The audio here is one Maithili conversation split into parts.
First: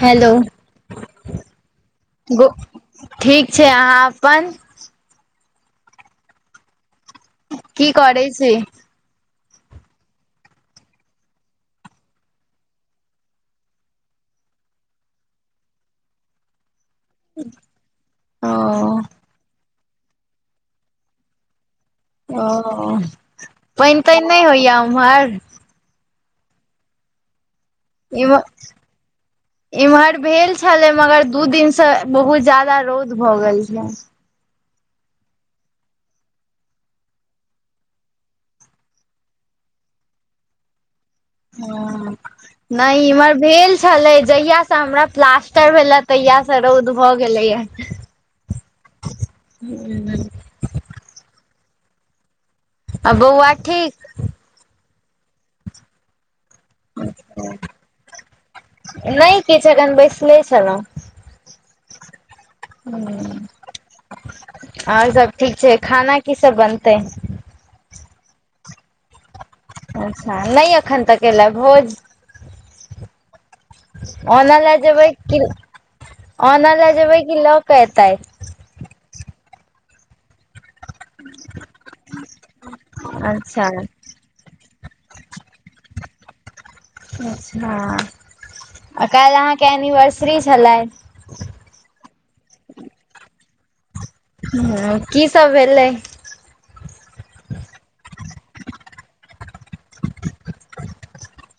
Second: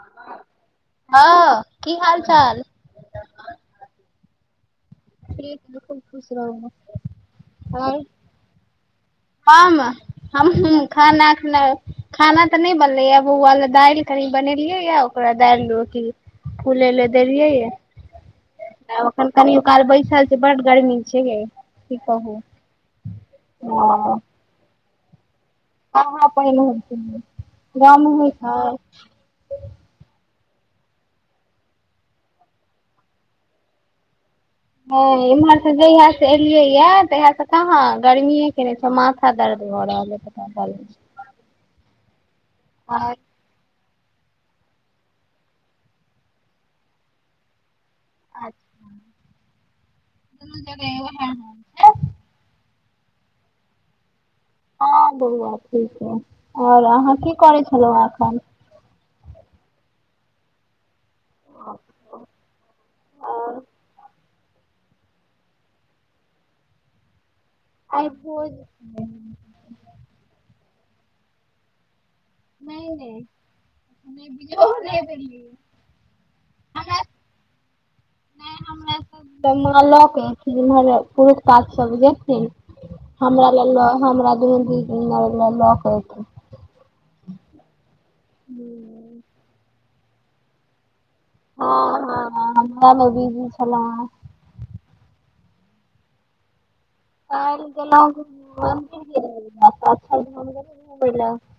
हेलौ हँ की हाल गु चाल ठीक छैय अहाँ अपन प्लीज बिल्कुल खुश रहुऽ की करैय छी हम हमहु खाना एखने खाना तऽ नै बनलै या बौआ लए दैल कनी बनेलियै या ओकरा दैल रोटी फूलै लय देलियै या ओ आब अखन कनियो काल बैसल छैय बड़ गरमी छैयगै ओहऽ पानि तानि नै होइया उम्हर हँ हँ पानि होय छैय एमऽ ईम्हर भेल छलैय मगर दू दिन स बहुत ज्यादा रौद भऽ गेल छै ह इम्हर स जहिया स एलियैया तहिया स कहाँ गर्मीेये केने छै माथ माथा दर्द भऽ रहलयै पता [unintelligible] हँ नै छै ईम्हर भेल छलै जहिया स हमरा प्लास्टर भेलए तहिया स रौद भऽ गेलैया [unintelligible] दुनू जगह उए हैय आ बौआ ठीक हँ बहुआ ठीक है आओर अहाँ की करै छलौहें एखन नै किछ एखन बैसले छलौ [inaudible] आओर सब ठीक छैय खाना की सब बनतै आइ भोज छै अच्छा नै एखन तक एलए भोज नै नै अनलऽ जेबै कि अनलऽ जेबै कि लऽ कऽ एतैथ नै हमरा सबलए माँ लऽ क एथिन इमहर पुरुख पात्त सब जेथिन हमरा अच्छा लए लऽ हमरा दुनू दीदी आओर लए लऽ क एथिन अच्छऽ आ काल्हि अहाँके एनिवर्सरी छलय हँ हँ हमरा लग बीजी छलौहें हू की सब भेलै [unintelligible]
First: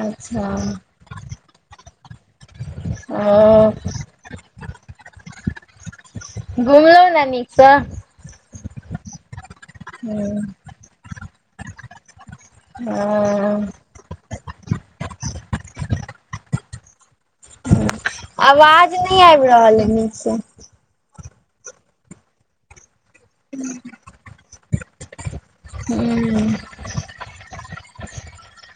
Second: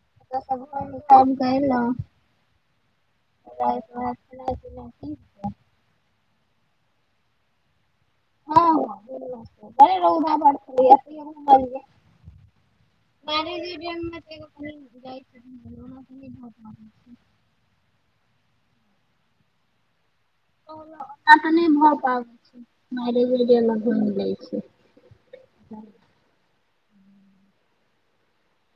अच्छा ओ [unintelligible] घुमलहु नऽ नीक सऽ हँ [unintelligible] [unintelligible] आवाज नहि आबि रहल अइ नीक सऽ तक नहि भऽ पाबै छैय मैरेजे डे लग घूमि जाय छैय हू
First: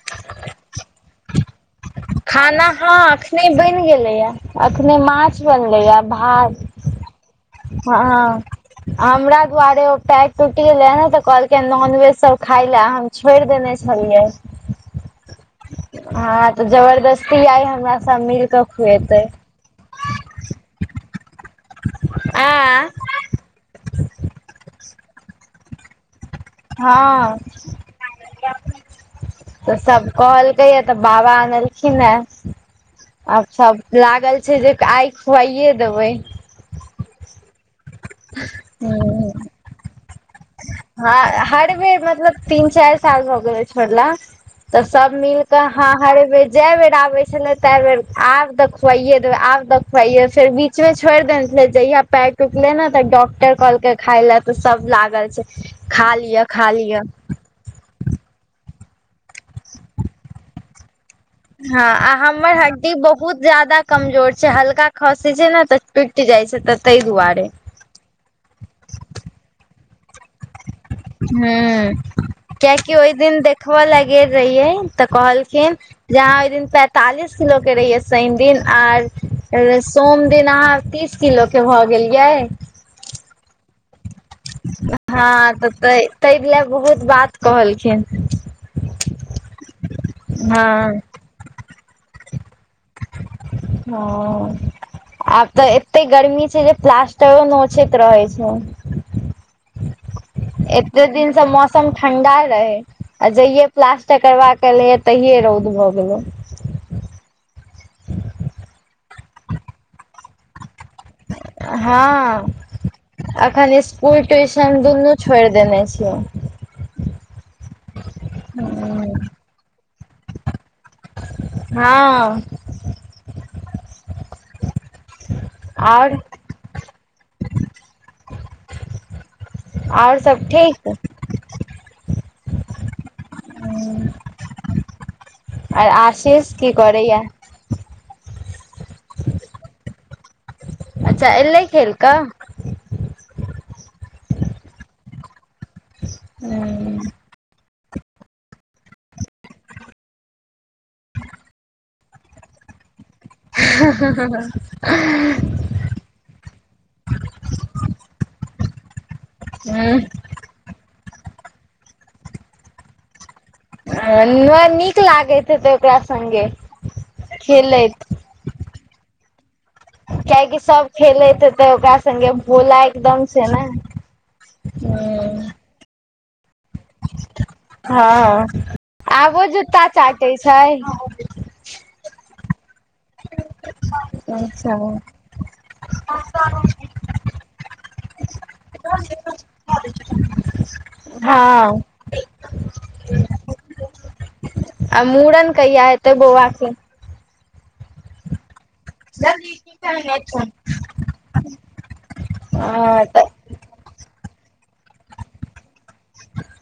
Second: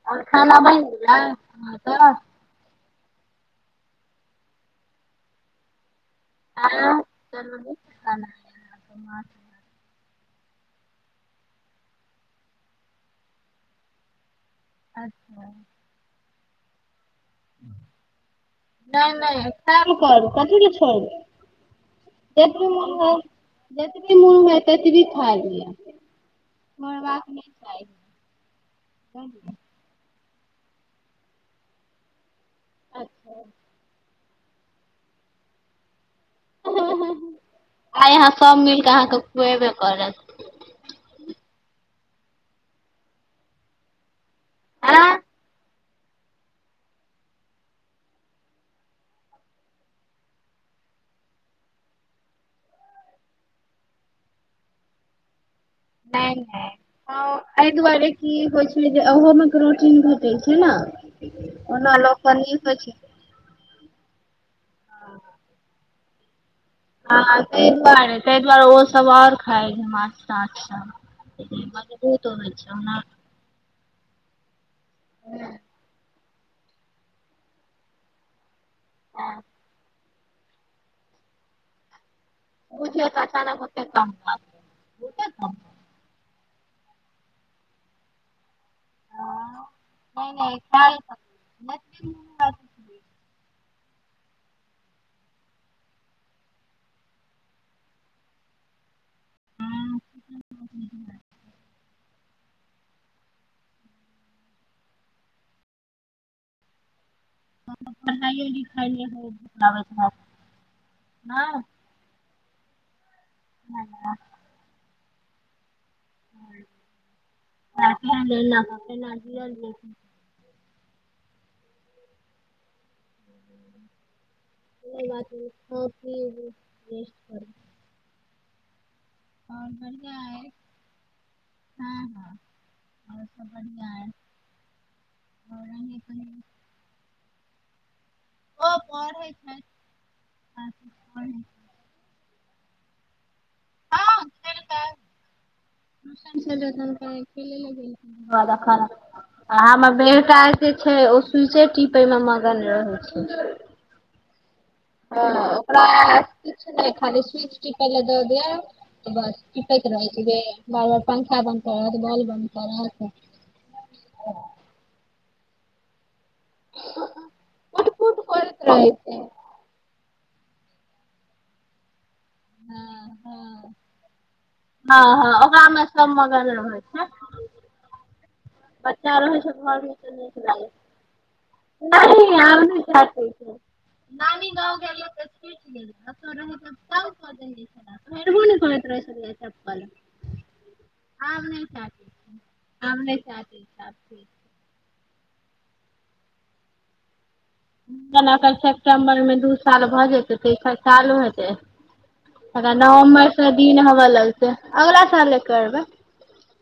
आओर खाना बनि गलै अहाँक खाना हाँ अखने बनि गेलैये अखने माछ बनलेये आ भात [unintelligible] नीक हँ खाना अइ अहाँके आ माछ हमरा त दुआरे ओ पैर टूटि गेलैहें तऽ कहलकयहें नॉनवेज सब खााय ले हम छोड़ि देने छलियै अच्छा हँ तऽ जबरदस्ती आइ हमरा सब मिल कऽ खुएतै खाइल कर कथी ले छोड़बय आ जतबी मोन हुये जतबी मोन हुये ततबी खाय लिये हँऽ तऽ सब कहलकैये तऽ बाबा अनलखिन हें आब सब लागल छै जे आइ खुआइे देबै हँ हँ आइ अहाँ सब मिलके अहाँके ह खुएबे करत हँ हर बेर मतलब तीन चारि साल भऽ गेलय छोड़ला तऽ आ सब मिल कऽ हँ हरे बेर ज बेर आबे छले ते बेर आब त खुआये देबै आब तऽ फेर बीच मे छोड़ देने छले जहिया पैर टुटले ने तऽ डॉक्टर कहलके खाइले तऽ सब लागल छै खा नहि लियअ नहि खा लियअ हँ, एहि दुआरे की हो छै जे ओहोमे के प्रोटीन भेटै छैय नऽ हँ आ हमर हड्डी बहुत बहुत ज्यादा कमजोर छै हल्का खसी छै नऽ तऽ टुटि जाइ छै तऽ ताहि हँ दुआरे ताहि दुआरे ताहि दुआरे ओ सब आओर खााय छै माछ अच्छा लेकिन मजबूत होइ छो नऽ देखब लगेल रहियै तऽ कहलखिन जे यहाँ ओहि दिन पैंतालिस किलो कऽ रहिये शनि दिन आर सोम दिन अहाँ तीस किलो कऽ भए गेलिये बूझ तऽ अचानक [unintelligible] बहुते कम हँ तऽ त ताहि लऽ बहुत बात कहलखिन हँ नहि नहि हँ खायल हँ आब तऽ एते गर्मी छै जे प्लासटरो नोचेत रहै छै [unintelligible] एते दिनसँ मौसम ठण्डा रहै आ जहिये प्लास्टर करबाका एलिए तहिये रौद भऽ गेलो तब तऽ पढ़ाइ लिखाइ नहि होयत हेत [unintelligible] नहि हँ अखन स्कुल ट्यूशन दुनू छोड़ देने छिय छियै [unintelligible] हँ आओर [unintelligible] और भड़िया आओर सब ठीक ह हँ हँ बढ़िया अइ [inaudible] और आर अहीं आशीष कहियौ की करैया ओ पढ़ है अच्छा एलै खेल कऽ टूशन से अल्ले [unintelligible] आ हमर बेटा जे छै ओ स्विछे टिपे मे मगन रहै छै ह ह ह ह ओकरा नहि [unintelligible] खाली स्विच टिक ल दऽ दि बस तिपात ह रह छै बार बार पंखा बन्द कर बॉल बन्द कर नीक लागैत हेते ओकरा सगे टीपैत खेलैतैत रहै छै कियकि सब खेलैत हेते ओकरा सगे भोला एकदम से ने हँ हँ ह ओकरा मे सब मगल रहै छै हँ बच्चा आबो जूता चाटे छै नई अब नई चटाई अच्छा छै [unintelligible] अता रहल त तंग कर दाने हँ छलाई [unintelligible] चपल [unintelligible] मुड़न कहिय हेतै बोआ के [unintelligible] सेप्टेम्बर मे दू साल भऽ जेतै तऽ ई चालू हेतै अ ह तऽ नवम्बर से दिन हऽ लगतै अगला साले करबै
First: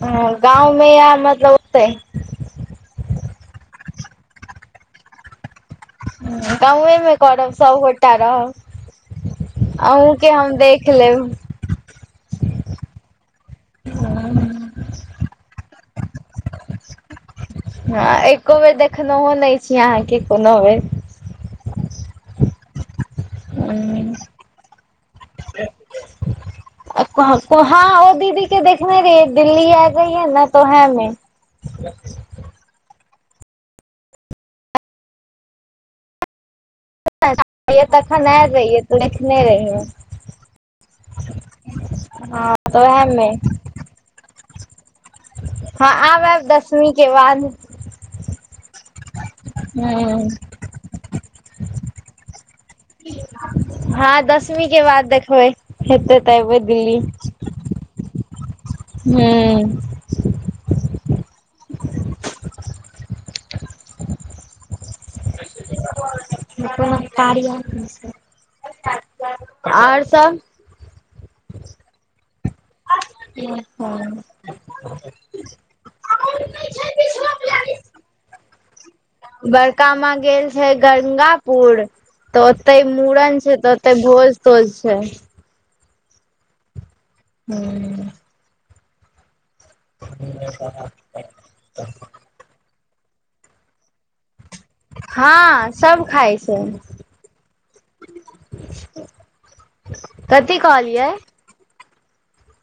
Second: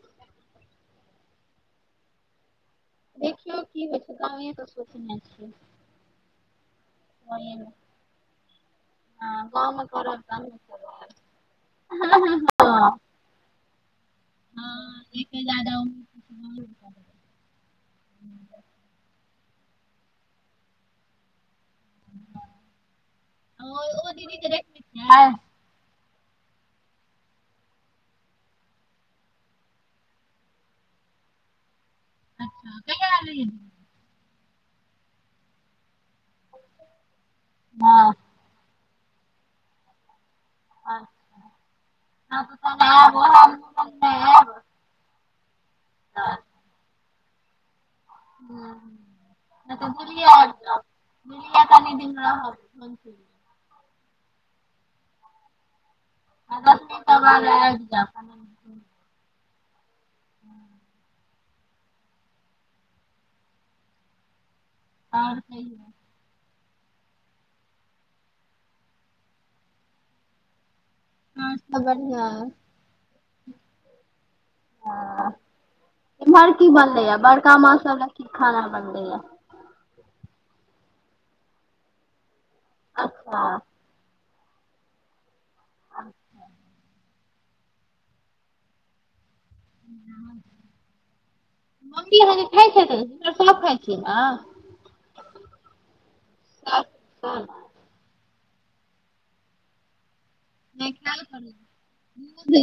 ह गाँव मे या मतलब होतै देखियौ की होइ छै। गाँवए के सोचने छिय। ह गाँवे मे करब सब गोटा रहब। हँ गाँवमे अहूँ के हम देख लेब ह ह हँ ह हँ ए से जादा [unintelligible] हँ एको बेर देखनहो नय छी अहाँके कोनो बेर ओ ओ दीदी के देखने छिये क ओ दीदी के देखने रहि दिल्ली आल रही है न तो ओहेमें। अच्छा कहिया आल रहिये हा? तखन आयल रहियै त देखने रहियै। हँ तऽ ओएह मे [unintelligible] हँ आब आयब दसमी के बाद। ह त दिल्ली अब टब दिलये कनि दिन रहब हँ दसमी के बाद देखबै हेते त एबै दिल्ली। त आयब जाब [unintelligible] हूम्म [inaudible] और कहिये [unintelligible] आओर सभ? और सब बढ़िआ ह एम्हर की बनले य बड़का माँ सब ल की खाना बनले य बड़का माँ गेल छै गंगापुर तऽ ओते मूड़न अच्छा छै तऽ तऽ भोज तोज छै। [unintelligible] [unintelligible] [unintelligible] मम्मी अहाँ कऽ खाइ छर सब खाइ छियै ने। हँ सब खाय छै। [inaudible] सास सभ कथी नहि कहलियै? खाइ छथिन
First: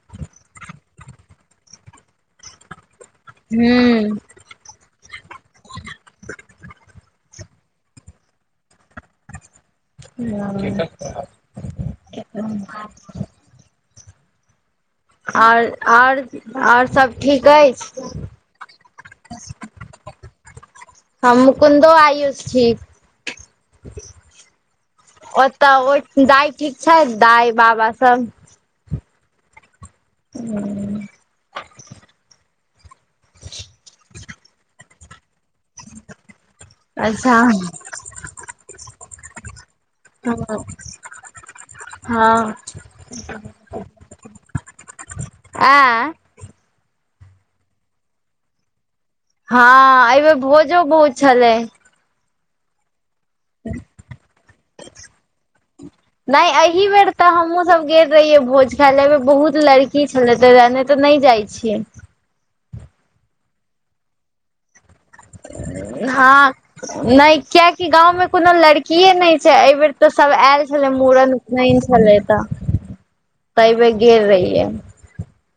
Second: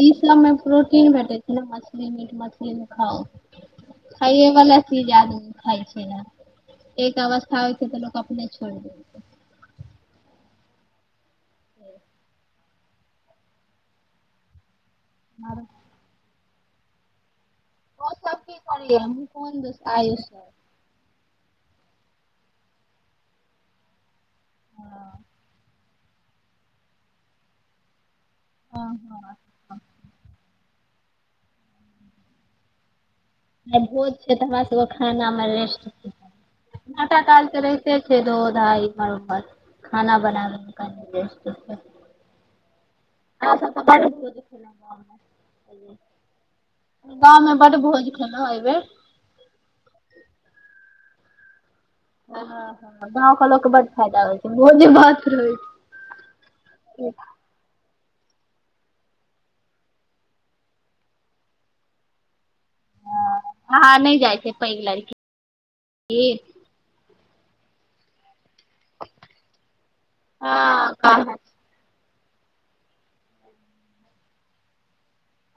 ई सबमे प्रोटीन भेटैत छै न मछली मीट मछली खाउ। [unintelligible] खाइए वला चीज आदमी खाइ छै न एक अवस्था होइ छै तऽ लोक अपने छोड़ दे। [unintelligible] और ओर और सब ठीक ऐछ [unintelligible] हम मुकुन्दो आयुष छी [inaudible] ओत दाइ ठीक छै दाइ बाबा सब हँ हँ [inaudible] [unintelligible] आए भोज छै तऽ हमरा सब कऽ खाना म रेस्ट छै नौ टा अच्छा काज तऽ रहैते छै दोधाइ इम्हार उम्हर खाना हँ बनाबै की रेस्ट हेतै हँ ऐं [unintelligible] गाँव में बड भोज खेलो है आइ बेर हँ आइबेर भोजो बहुत छलै [unintelligible] गाँव कऽ लोक कऽ बड फायदा होइ छै भोजे भात रहै छै नै अही बेर तऽ हमहूं सब गेल रहिये भोज खाय ले अय बेर बहुत लड़की छले तय दुआरे नै ते नै जाइ छियै हँ नै जाइ छै पैघ लड़की हँ नै कियकी गाँव में कोनो लड़कीये नै छै आइ बेर तऽ सब ऐल हँ छले मूड़न कहाँ उपनयन छले तऽ आइबेर गेल रहियै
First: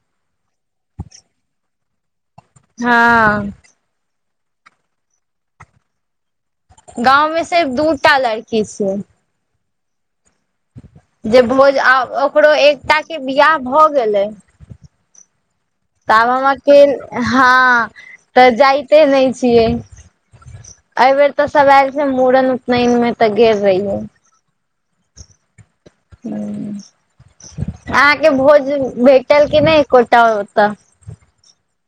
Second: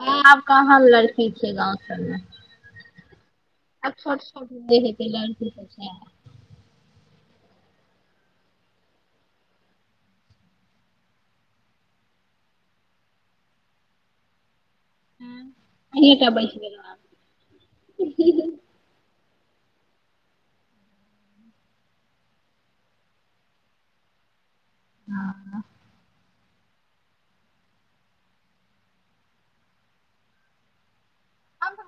हऽ आब कहाँ लड़की छै गाँव सब में हँ आब छोट छोट नै हेतै लड़की सब तै गाँव में सिर्फ दूटा लड़की छिय जे भोज आ ओकरो एकटा केँ बियाह भऽ गेलै [inaudible] ताब अहींटा हम बचि गेलहुँ आब अकेले हँ तऽ जायते नै छियै आइ बेेर तऽ सब आयल छै मुड़न उपनयन में तऽ गेल रहियै [unintelligible] [unintelligible] अहाँकेँ भोज भेटल कि नै एकोटा ओत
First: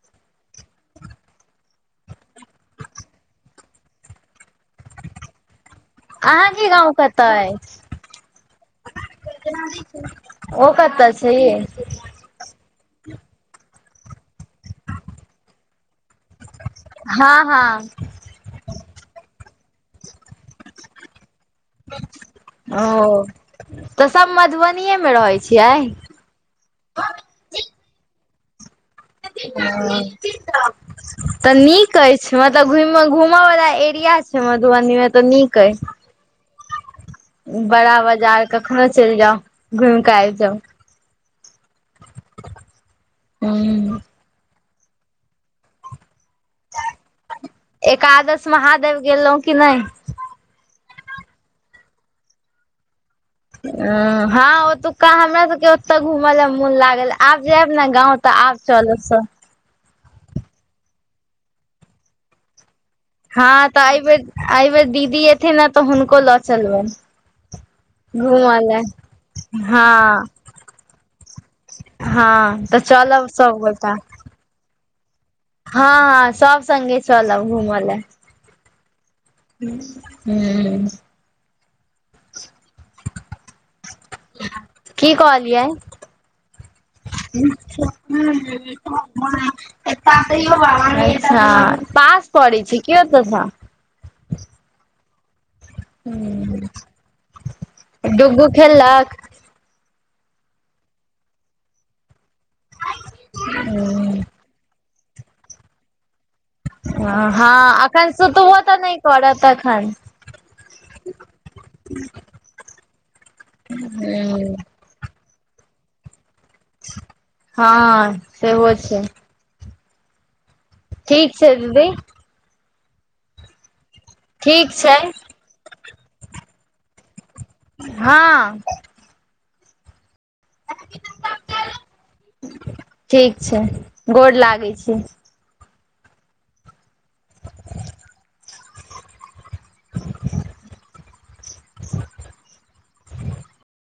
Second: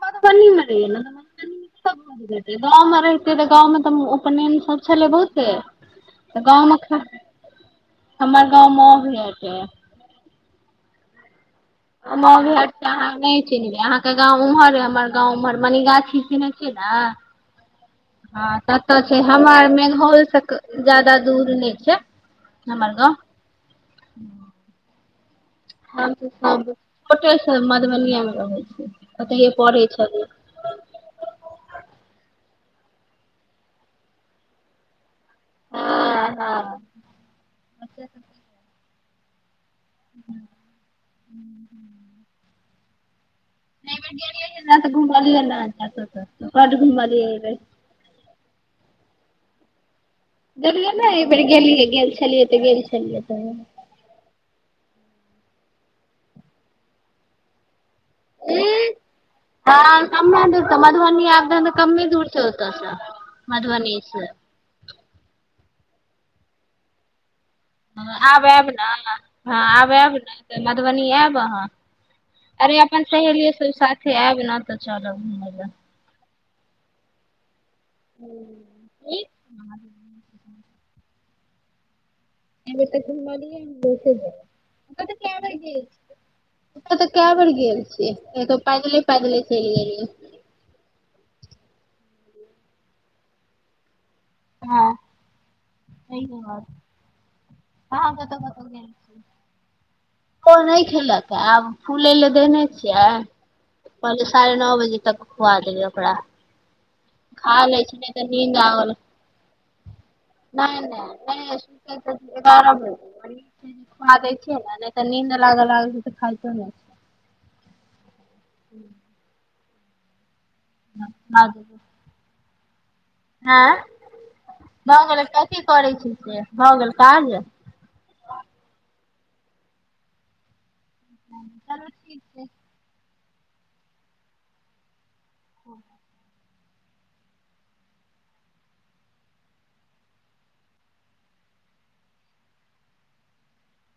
मधुबनी में रहिये लेलै है [unintelligible] गाँव मे रहितिये तऽ गाँव में तऽ उपनयन सब छलो बहुते गाव अहाँके गाँव मे कतऽ अइ हमर गावमे ओकरा छै यै। अहाँ नहि चिन्हबै अहाँकेँ गाव उम्हर हमर गाव उम्हर मनीगाछी। चिन्है छिये मे हँ हँ हँ ततऽ छै हमर मेघौल तक जय्दा दूरी नय छै। ओ हमर गाँव तऽ सभ मधुबनीएमे रहै छियै सभ सभ मधुबनिया मे रहै छै ओतहि पढ़े छलिये [inaudible] तऽ नीक अछि मतलब घू घूमय वला एरिया छै। मधुबनी में तऽ नीक अछि हँ ह बड़ा बाजार कखनो चलि जाउ घुइम कऽ आइब जाउ [unintelligible] एकादस महादेव गेलऊ कि नहि दखलियै ने एहि बेर गेलियै गेल छलियै तऽ गेल छलियै तऽ हँ ओतुका हमरा सभके ओतऽ घुमय ल मोन लागल आब जायब ने गाव तऽ आब चलब सभ मधुबनी त कमे दूर छै ओता से हँ तऽ एहि बेर एहि बेर दीदी एथिन ने तऽ हुनको लऽ चलबनि ह आब घूमऽ आयब लए ने ह आब आयब हँ ने तऽ मधुबनी आयब अहाँ हँ अरे तऽ अपन चलब सहेलीयो सभ सबगोटा साथे आयब न तऽ चलब घूमे हँ हँ सभ सङ्गे चलब घूमऽ ल लए हू। एय बेर तऽ घुमलिये ने बहुते कि कहलियै ओतऽ तऽ कए बेर गेल छियै नहि तऽ पैदले पैदले चलि [unintelligible] गेलियै अच्छा पास पड़ै छै कि ओतऽ सँ ह अहाँ कता डुगू कता गेल खेललक छिये ओ नहि खिलत आब फूलै लए देने छियै। साढ़े नओ बजे तक खुआ देबै ओकरा। खा लै हँ छै अखन नहि सुतबो तऽ नहि करत अखन [unintelligible] नीद लाग लागल तऽ खाइतो न ह सेहो छै ठीक छै दीदी। ठीक आँं भऽ छै गेलै कथी करे छी से भऽ गेल काज हँ। [unintelligible] चलू ठीक छै। ठीक छै गोर लागै छि। [inaudible]